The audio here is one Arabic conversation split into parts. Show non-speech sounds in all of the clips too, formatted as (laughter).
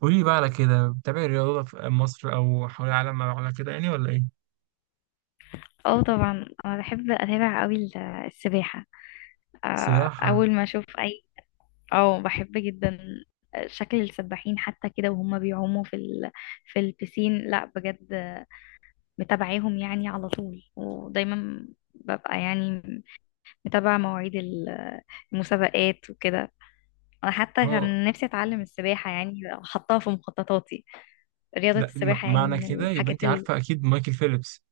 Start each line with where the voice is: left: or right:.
right: قولي بقى على كده، بتابعي الرياضة في مصر أو حول العالم على كده يعني ولا إيه؟
left: اه، طبعا انا بحب اتابع قوي السباحه. آه،
right: سباحة.
left: اول ما اشوف اي. اه، بحب جدا شكل السباحين حتى كده وهم بيعوموا في في البسين، لا بجد. متابعاهم يعني على طول، ودايما ببقى يعني متابعه مواعيد المسابقات وكده. انا حتى
right: أه،
left: كان نفسي اتعلم السباحه، يعني حطها في مخططاتي. رياضه
right: لا،
left: السباحه يعني
right: معنى
left: من
right: كده يبقى
left: الحاجات
right: أنت
left: ال...
right: عارفة أكيد مايكل فيليبس.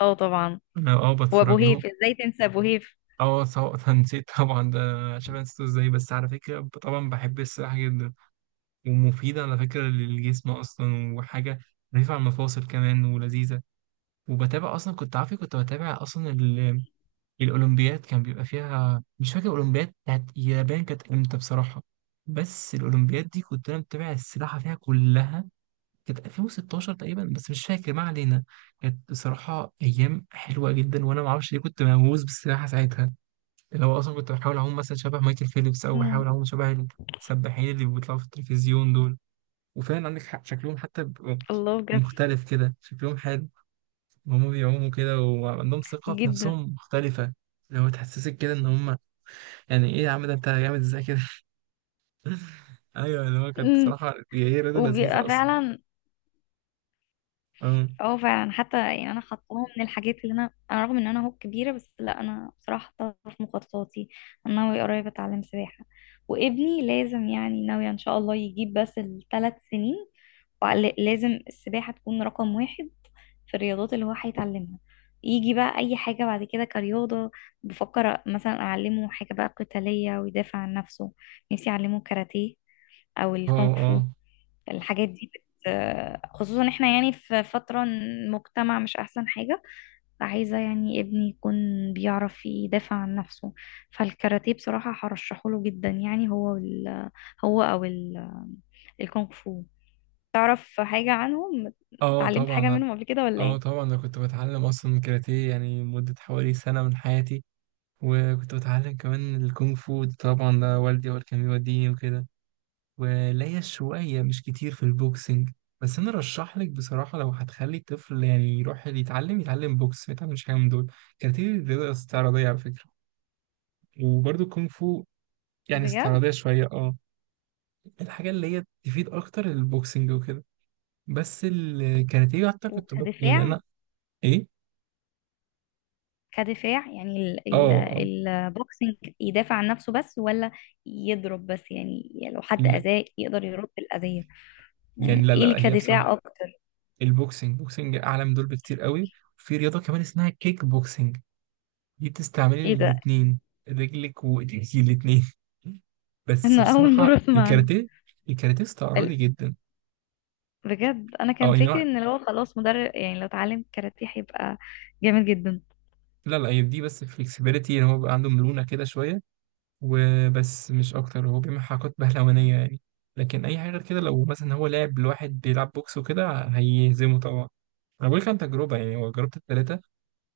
left: اه، طبعا.
right: أنا أه بتفرج
left: وابو
right: له.
left: هيف، ازاي تنسى ابو هيف؟
right: أه، سواء (laughs) نسيت طبعا ده. عشان أنا نسيته إزاي؟ بس على فكرة، طبعا بحب السباحة جدا، ومفيدة على فكرة للجسم أصلا، وحاجة رفيعة على المفاصل كمان ولذيذة. وبتابع أصلا، كنت عارفة كنت بتابع أصلا الأولمبياد، كان بيبقى فيها، مش فاكر الأولمبياد بتاعت اليابان كانت إمتى بصراحة، بس الأولمبياد دي كنت أنا متابع السباحة فيها كلها. كانت 2016 تقريبا، بس مش فاكر، ما علينا. كانت بصراحة أيام حلوة جدا، وأنا معرفش ليه كنت مهووس بالسباحة ساعتها. اللي هو أصلا كنت بحاول أعوم مثلا شبه مايكل فيليبس، أو بحاول
left: مم.
right: أعوم شبه السباحين اللي بيطلعوا في التلفزيون دول. وفعلا عندك حق، شكلهم حتى بيبقوا
left: الله، بجد.
right: مختلف كده، شكلهم حلو وهم بيعوموا كده، وعندهم ثقة في
left: جدا.
right: نفسهم مختلفة. لو تحسسك كده ان هم، يعني ايه يا عم، ده انت جامد ازاي كده! (laughs) ايوه، اللي هو كانت
left: امم.
right: صراحه هي رياضه
left: وبيبقى
right: لذيذه اصلا.
left: فعلا.
right: اه
left: اه، فعلا حتى يعني انا حطاها من الحاجات اللي انا رغم ان انا اهو كبيره، بس لا، انا بصراحه حطاها في مخططاتي. انا ناويه قريب اتعلم سباحه. وابني لازم يعني، ناويه ان شاء الله يجيب بس 3 سنين، ولازم السباحه تكون رقم 1 في الرياضات اللي هو هيتعلمها. يجي بقى اي حاجه بعد كده كرياضه. بفكر مثلا اعلمه حاجه بقى قتاليه ويدافع عن نفسه. نفسي اعلمه كاراتيه، او
right: اه.
left: الكونغ
right: اه،
left: فو. الحاجات دي خصوصا احنا يعني في فترة المجتمع مش احسن حاجة. فعايزة يعني ابني يكون بيعرف يدافع عن نفسه. فالكاراتيه بصراحة هرشحه له جدا، يعني هو هو او ال... الكونغ فو. تعرف حاجة عنهم؟
right: اه
left: اتعلمت حاجة
right: طبعا.
left: منهم قبل كده ولا
right: اه
left: ايه؟
right: طبعا، انا كنت بتعلم اصلا كاراتيه يعني مده حوالي سنه من حياتي، وكنت بتعلم كمان الكونغ فو طبعا، ده والدي هو اللي كان بيوديني وكده. وليا شويه مش كتير في البوكسنج. بس انا رشح لك بصراحه، لو هتخلي الطفل يعني يروح يتعلم بوكس، ما يتعلمش حاجه من دول. كاراتيه رياضه استعراضيه على فكره، وبرضه كونغ فو، يعني
left: بجد؟
right: استعراضية شوية، اه. الحاجة اللي هي تفيد أكتر البوكسنج وكده. بس الكاراتيه أعتقد يعني
left: وكدفاع.
right: أنا. إيه؟
left: كدفاع يعني
right: آه آه.
left: البوكسينج يدافع عن نفسه بس، ولا يضرب بس؟ يعني، لو حد
right: لا
left: أذاه يقدر يرد الأذية.
right: يعني،
left: يعني
right: لا
left: ايه
right: لا
left: اللي
right: لا، هي
left: كدفاع
right: بصراحة
left: اكتر؟
right: البوكسنج، بوكسنج أعلى من دول بكتير قوي. وفي رياضة كمان اسمها كيك بوكسنج، دي بتستعملي
left: ايه ده،
right: الاتنين، رجلك وإيديكي الاتنين. (laughs) بس
left: انا اول
right: بصراحة
left: مره اسمع عنه.
right: الكاراتيه، الكاراتيه استعراضي
left: ال-
right: جدا.
left: بجد انا
right: أو
left: كان
right: يعني
left: فكري
right: لا
left: ان لو خلاص مدرب، يعني لو اتعلم كاراتيه هيبقى جامد جدا.
right: لا، لا هي دي بس فليكسبيليتي، إن هو بيبقى عنده مرونة كده شوية، وبس مش اكتر، هو بيعمل حركات بهلوانيه يعني. لكن اي حاجه غير كده، لو مثلا هو لعب لواحد بيلعب بوكس وكده هيهزمه طبعا. انا بقول لك عن تجربه يعني، هو جربت الثلاثه.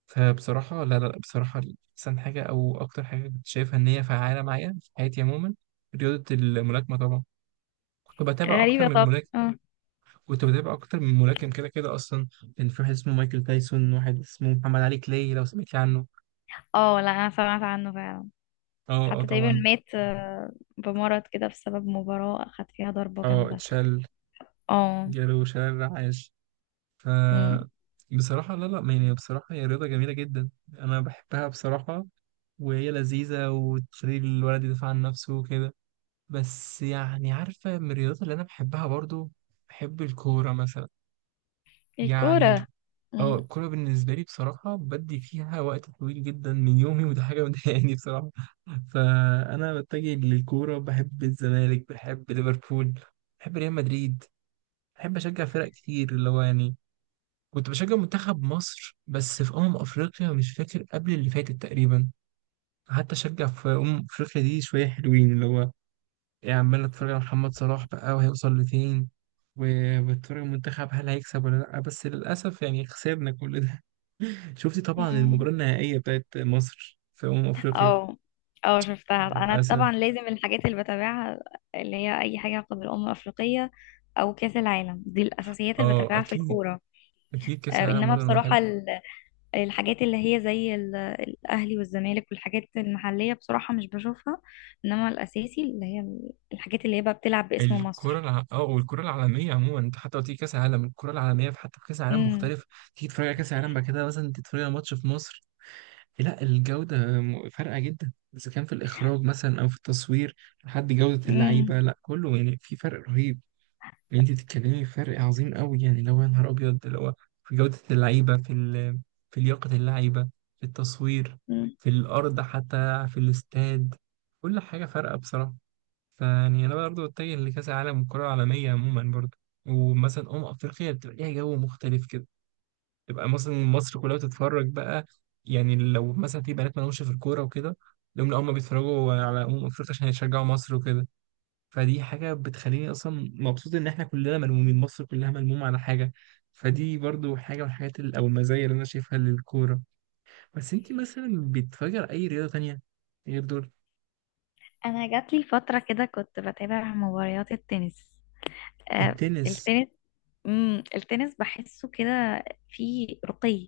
right: فبصراحه، لا لا لا، بصراحه احسن حاجه او اكتر حاجه كنت شايفها ان هي فعاله معايا في حياتي عموما رياضه الملاكمه طبعا. كنت بتابع اكتر
left: غريبه.
right: من
left: طب
right: ملاكم،
left: اه.
right: كنت بتابع اكتر من ملاكم كده كده اصلا. كان في واحد اسمه مايكل تايسون، واحد اسمه محمد علي كلاي، لو سمعت عنه.
left: اه، لا، انا سمعت عنه فعلا.
right: اه، اه
left: حتى تقريبا
right: طبعا.
left: مات، بمرض كده بسبب مباراه اخد فيها ضربه
right: اه
left: جامده.
right: اتشال،
left: اه.
right: جاله شلل رعاش. ف
left: أمم.
right: بصراحة، لا لا يعني، بصراحة هي رياضة جميلة جدا، أنا بحبها بصراحة. وهي لذيذة، وتخلي الولد يدافع عن نفسه وكده. بس يعني عارفة، من الرياضات اللي أنا بحبها برضو، بحب الكورة مثلا، يعني.
left: الكوره.
right: اه،
left: أمم.
right: الكورة بالنسبة لي بصراحة بدي فيها وقت طويل جدا من يومي، وده حاجة مضايقاني بصراحة. فأنا بتجه للكورة، بحب الزمالك، بحب ليفربول، بحب ريال مدريد، بحب أشجع فرق كتير اللي هو يعني. كنت بشجع منتخب مصر بس في أمم أفريقيا، مش فاكر، قبل اللي فاتت تقريبا. حتى أشجع في أمم أفريقيا دي، شوية حلوين اللي هو، إيه، عمال أتفرج على محمد صلاح بقى وهيوصل لفين، وبتفرج على المنتخب هل هيكسب ولا لأ. بس للأسف يعني خسرنا كل ده. (laughs) شفتي طبعا
left: أمم.
right: المباراة النهائية بتاعت مصر في أمم أفريقيا.
left: اه. اه، شفتها انا
right: للأسف.
left: طبعا. لازم الحاجات اللي بتابعها اللي هي اي حاجه قبل الامم الافريقيه او كاس العالم، دي الاساسيات اللي
right: أه
left: بتابعها في
right: أكيد،
left: الكوره.
right: أكيد كأس العالم
left: انما
right: برضه أنا بحبه.
left: بصراحه الحاجات اللي هي زي الأهلي والزمالك والحاجات المحلية بصراحة مش بشوفها، إنما الأساسي اللي هي الحاجات اللي هي بقى بتلعب باسم
right: الكرة
left: مصر.
right: اه، والكرة العالمية عموما، انت حتى لو تيجي كأس العالم، الكرة العالمية في، حتى في كأس العالم
left: امم.
right: مختلف. تيجي تتفرج على كأس العالم، بعد كده مثلا تتفرج على ماتش في مصر، لا الجودة فارقة جدا، إذا كان في الإخراج مثلا أو في التصوير لحد جودة
left: امم.
right: اللعيبة، لا كله، يعني في فرق رهيب. اللي انت بتتكلمي في فرق عظيم قوي، يعني اللي هو يا نهار أبيض، اللي هو في جودة اللعيبة، في لياقة اللعيبة، في التصوير،
left: أمم.
right: في الأرض، حتى في الاستاد، كل حاجة فارقة بصراحة. فيعني انا برضه اتجه لكاس العالم والكره العالميه عموما برضه. ومثلا افريقيا بتبقى ليها جو مختلف كده، تبقى مثلا مصر كلها بتتفرج بقى. يعني لو مثلا في بنات مالهمش في الكوره وكده، لهم، لا هم بيتفرجوا على افريقيا عشان يشجعوا مصر وكده. فدي حاجه بتخليني اصلا مبسوط، ان احنا كلنا ملمومين، مصر كلها ملمومه على حاجه. فدي برضه حاجه من الحاجات او المزايا اللي انا شايفها للكوره. بس انت مثلا بتفجر اي رياضه تانية غير دول؟
left: أنا جات لي فترة كده كنت بتابع مباريات التنس. آه،
right: التنس.
left: التنس. التنس بحسه كده فيه رقي.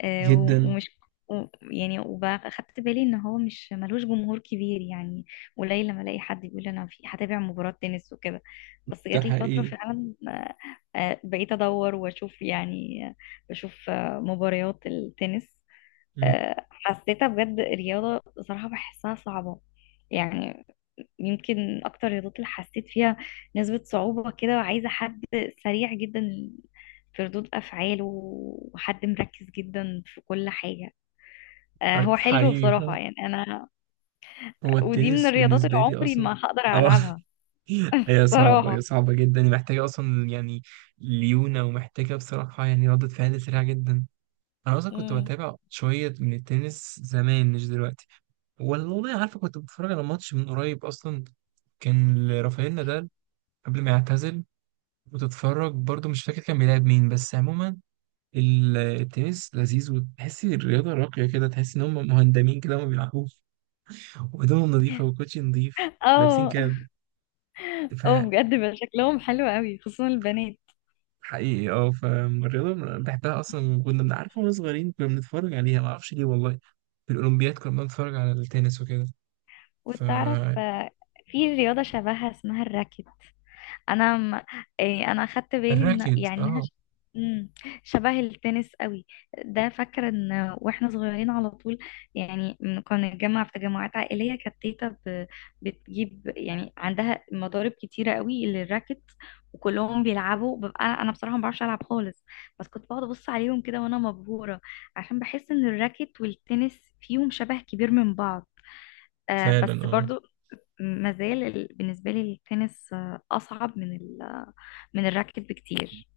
left: آه، و-
right: جدا.
left: ومش يعني وأخدت بالي إن هو مش ملوش جمهور كبير، يعني قليل لما ألاقي حد بيقول أنا في هتابع مباراة تنس وكده. بس
right: ده
left: جات لي فترة
right: حقيقي.
left: فعلا، بقيت أدور وأشوف يعني، بشوف مباريات التنس. حسيتها بجد، الرياضة صراحة بحسها صعبة يعني. يمكن أكتر الرياضات اللي حسيت فيها نسبة صعوبة كده، وعايزة حد سريع جدا في ردود أفعاله وحد مركز جدا في كل حاجة. هو
right: في
left: حلو
right: حقيقي
left: بصراحة،
right: فعلا.
left: يعني أنا
right: هو
left: ودي من
right: التنس
left: الرياضات اللي
right: بالنسبة لي
left: عمري
right: أصلا،
left: ما هقدر
right: اه
left: ألعبها
right: (laughs) هي صعبة، هي
left: صراحة.
right: صعبة جدا، محتاجة أصلا يعني ليونة، ومحتاجة بصراحة يعني ردة فعل سريعة جدا. أنا أصلا كنت
left: امم.
right: بتابع شوية من التنس زمان، مش دلوقتي. والله عارفة، كنت بتفرج على ماتش من قريب أصلا، كان لرافائيل نادال قبل ما يعتزل. وتتفرج برضو، مش فاكر كان بيلعب مين، بس عموما التنس لذيذ، وتحسي الرياضة راقية كده، تحسي إن هم مهندمين كده، وما بيلعبوش، وهدومهم نظيفة، وكوتشي نظيف، لابسين
left: اه.
right: كاب. ف
left: اه، بجد بقى شكلهم حلو قوي، خصوصا البنات.
right: حقيقي اه، فالرياضة بحبها أصلا، كنا بنعرف واحنا صغيرين، كنا بنتفرج عليها معرفش ليه والله. في الأولمبياد كنا بنتفرج على التنس وكده.
left: وتعرف،
right: فالراكت.
left: في رياضة شبهها اسمها الراكت. انا م... إيه، انا اخدت بالي ان يعني
right: اه
left: مم، شبه التنس قوي. ده فاكره ان واحنا صغيرين على طول يعني كنا نتجمع في تجمعات عائليه، كانت تيتا بتجيب يعني عندها مضارب كتيره قوي للراكت. وكلهم بيلعبوا، ببقى انا بصراحه ما بعرفش العب خالص. بس كنت بقعد ابص عليهم كده وانا مبهوره، عشان بحس ان الراكت والتنس فيهم شبه كبير من بعض. آه،
right: فعلا.
left: بس
right: اه
left: برضو ما زال بالنسبه لي التنس، اصعب من من الراكت بكتير.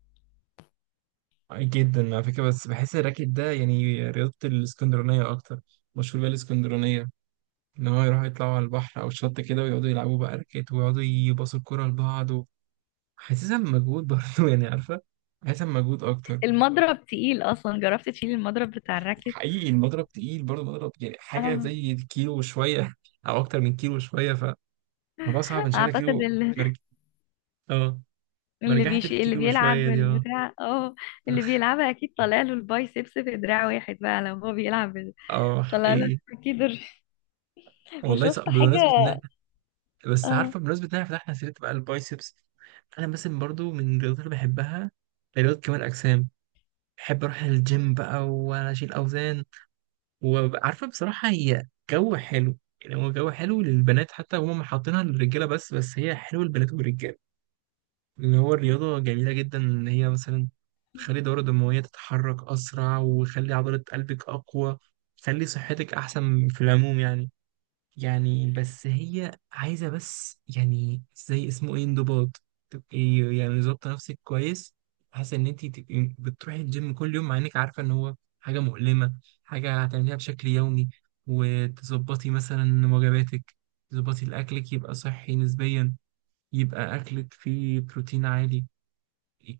right: جدا على فكرة، بس بحس الراكت ده يعني رياضة الاسكندرانية أكتر، مشهور بيها الاسكندرانية. إن هو يروحوا يطلعوا على البحر أو الشط كده، ويقعدوا يلعبوا بقى راكت، ويقعدوا يباصوا الكرة لبعض، حاسسها بمجهود برضه، (laughs) يعني عارفة، حاسسها بمجهود أكتر.
left: المضرب تقيل، اصلا جربت تشيل المضرب بتاع الراكت؟
right: حقيقي المضرب تقيل برضه، مضرب يعني حاجة
left: اه.
right: زي الكيلو وشوية، (laughs) أو أكتر من كيلو وشوية. فالموضوع صعب، إن شايلة
left: اعتقد
right: كيلو.
left: اللي
right: مرج... آه، مرجحة
left: اللي
right: الكيلو
left: بيلعب
right: وشوية دي، آه.
left: البتاع، اه، اللي
right: (laughs)
left: بيلعبها اكيد طالع له البايسبس في دراع واحد، بقى لو هو بيلعب
right: آه
left: طالع له
right: حقيقي.
left: اكيد (laughs)
right: والله
left: وشفت
right: صعب بمناسبة
left: حاجه.
right: إن إحنا، بس
left: اه.
right: عارفة بمناسبة إن إحنا فتحنا سيرة بقى البايسبس، أنا مثلا برضه من الرياضات اللي بحبها رياضة كمال الأجسام. بحب أروح الجيم بقى وأشيل أوزان. وعارفة بصراحة هي جو حلو، يعني هو جو حلو للبنات، حتى هم حاطينها للرجالة بس، بس هي حلوة للبنات والرجالة. ان هو الرياضه جميله جدا، ان هي مثلا تخلي الدوره الدمويه تتحرك اسرع، وتخلي عضله قلبك اقوى، تخلي صحتك احسن في العموم يعني. يعني بس هي عايزه بس يعني زي اسمه ايه، انضباط. تبقي يعني ظابطه نفسك كويس، حاسه ان انت تبقي بتروحي الجيم كل يوم، مع انك عارفه ان هو حاجه مؤلمه، حاجه هتعمليها بشكل يومي. وتظبطي مثلا وجباتك، تظبطي الاكلك يبقى صحي نسبيا، يبقى اكلك فيه بروتين عالي.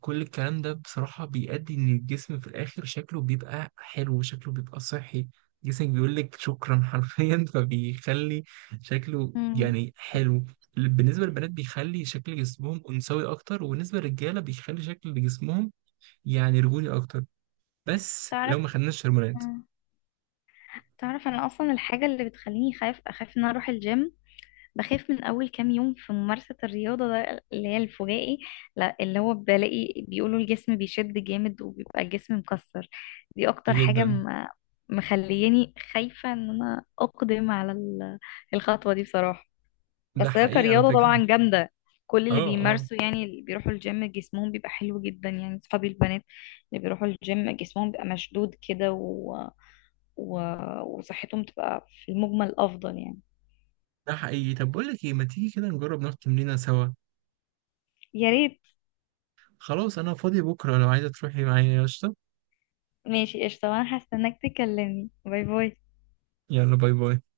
right: كل الكلام ده بصراحة بيؤدي إن الجسم في الآخر شكله بيبقى حلو، شكله بيبقى صحي. جسمك بيقول لك شكرا حرفيا. (laughs) فبيخلي شكله
left: أمم.
right: يعني حلو. بالنسبة للبنات بيخلي شكل جسمهم أنثوي أكتر، وبالنسبة للرجالة بيخلي شكل جسمهم يعني رجولي أكتر، بس لو
left: تعرف؟
right: ما خدناش هرمونات.
left: أمم. تعرف، انا اصلا الحاجه اللي بتخليني خايف، اخاف ان أنا اروح الجيم. بخاف من أول كام يوم في ممارسة الرياضة، ده اللي هي الفجائي. لا، اللي هو بلاقي بيقولوا الجسم بيشد جامد وبيبقى الجسم مكسر. دي أكتر حاجة
right: جدا.
left: مخلياني خايفة إن أنا أقدم على الخطوة دي بصراحة.
right: ده
left: بس هي
right: حقيقي على
left: كرياضة
right: فكرة.
left: طبعا جامدة. كل
right: اه
left: اللي
right: اه.
left: بيمارسوا، يعني اللي بيروحوا الجيم جسمهم بيبقى حلو جدا، يعني صحابي البنات اللي بيروحوا الجيم جسمهم بيبقى مشدود كده و... وصحتهم تبقى في المجمل أفضل يعني.
right: ده حقيقي، طب بقول لك ايه، ما تيجي كده نجرب نروح تمرينة سوا؟
left: يا ريت.
right: خلاص أنا فاضي بكرة، لو عايزة تروحي معايا يا قشطة.
left: ماشي، قشطة، وانا هستناك تكلمني. باي باي.
right: يلا، باي باي.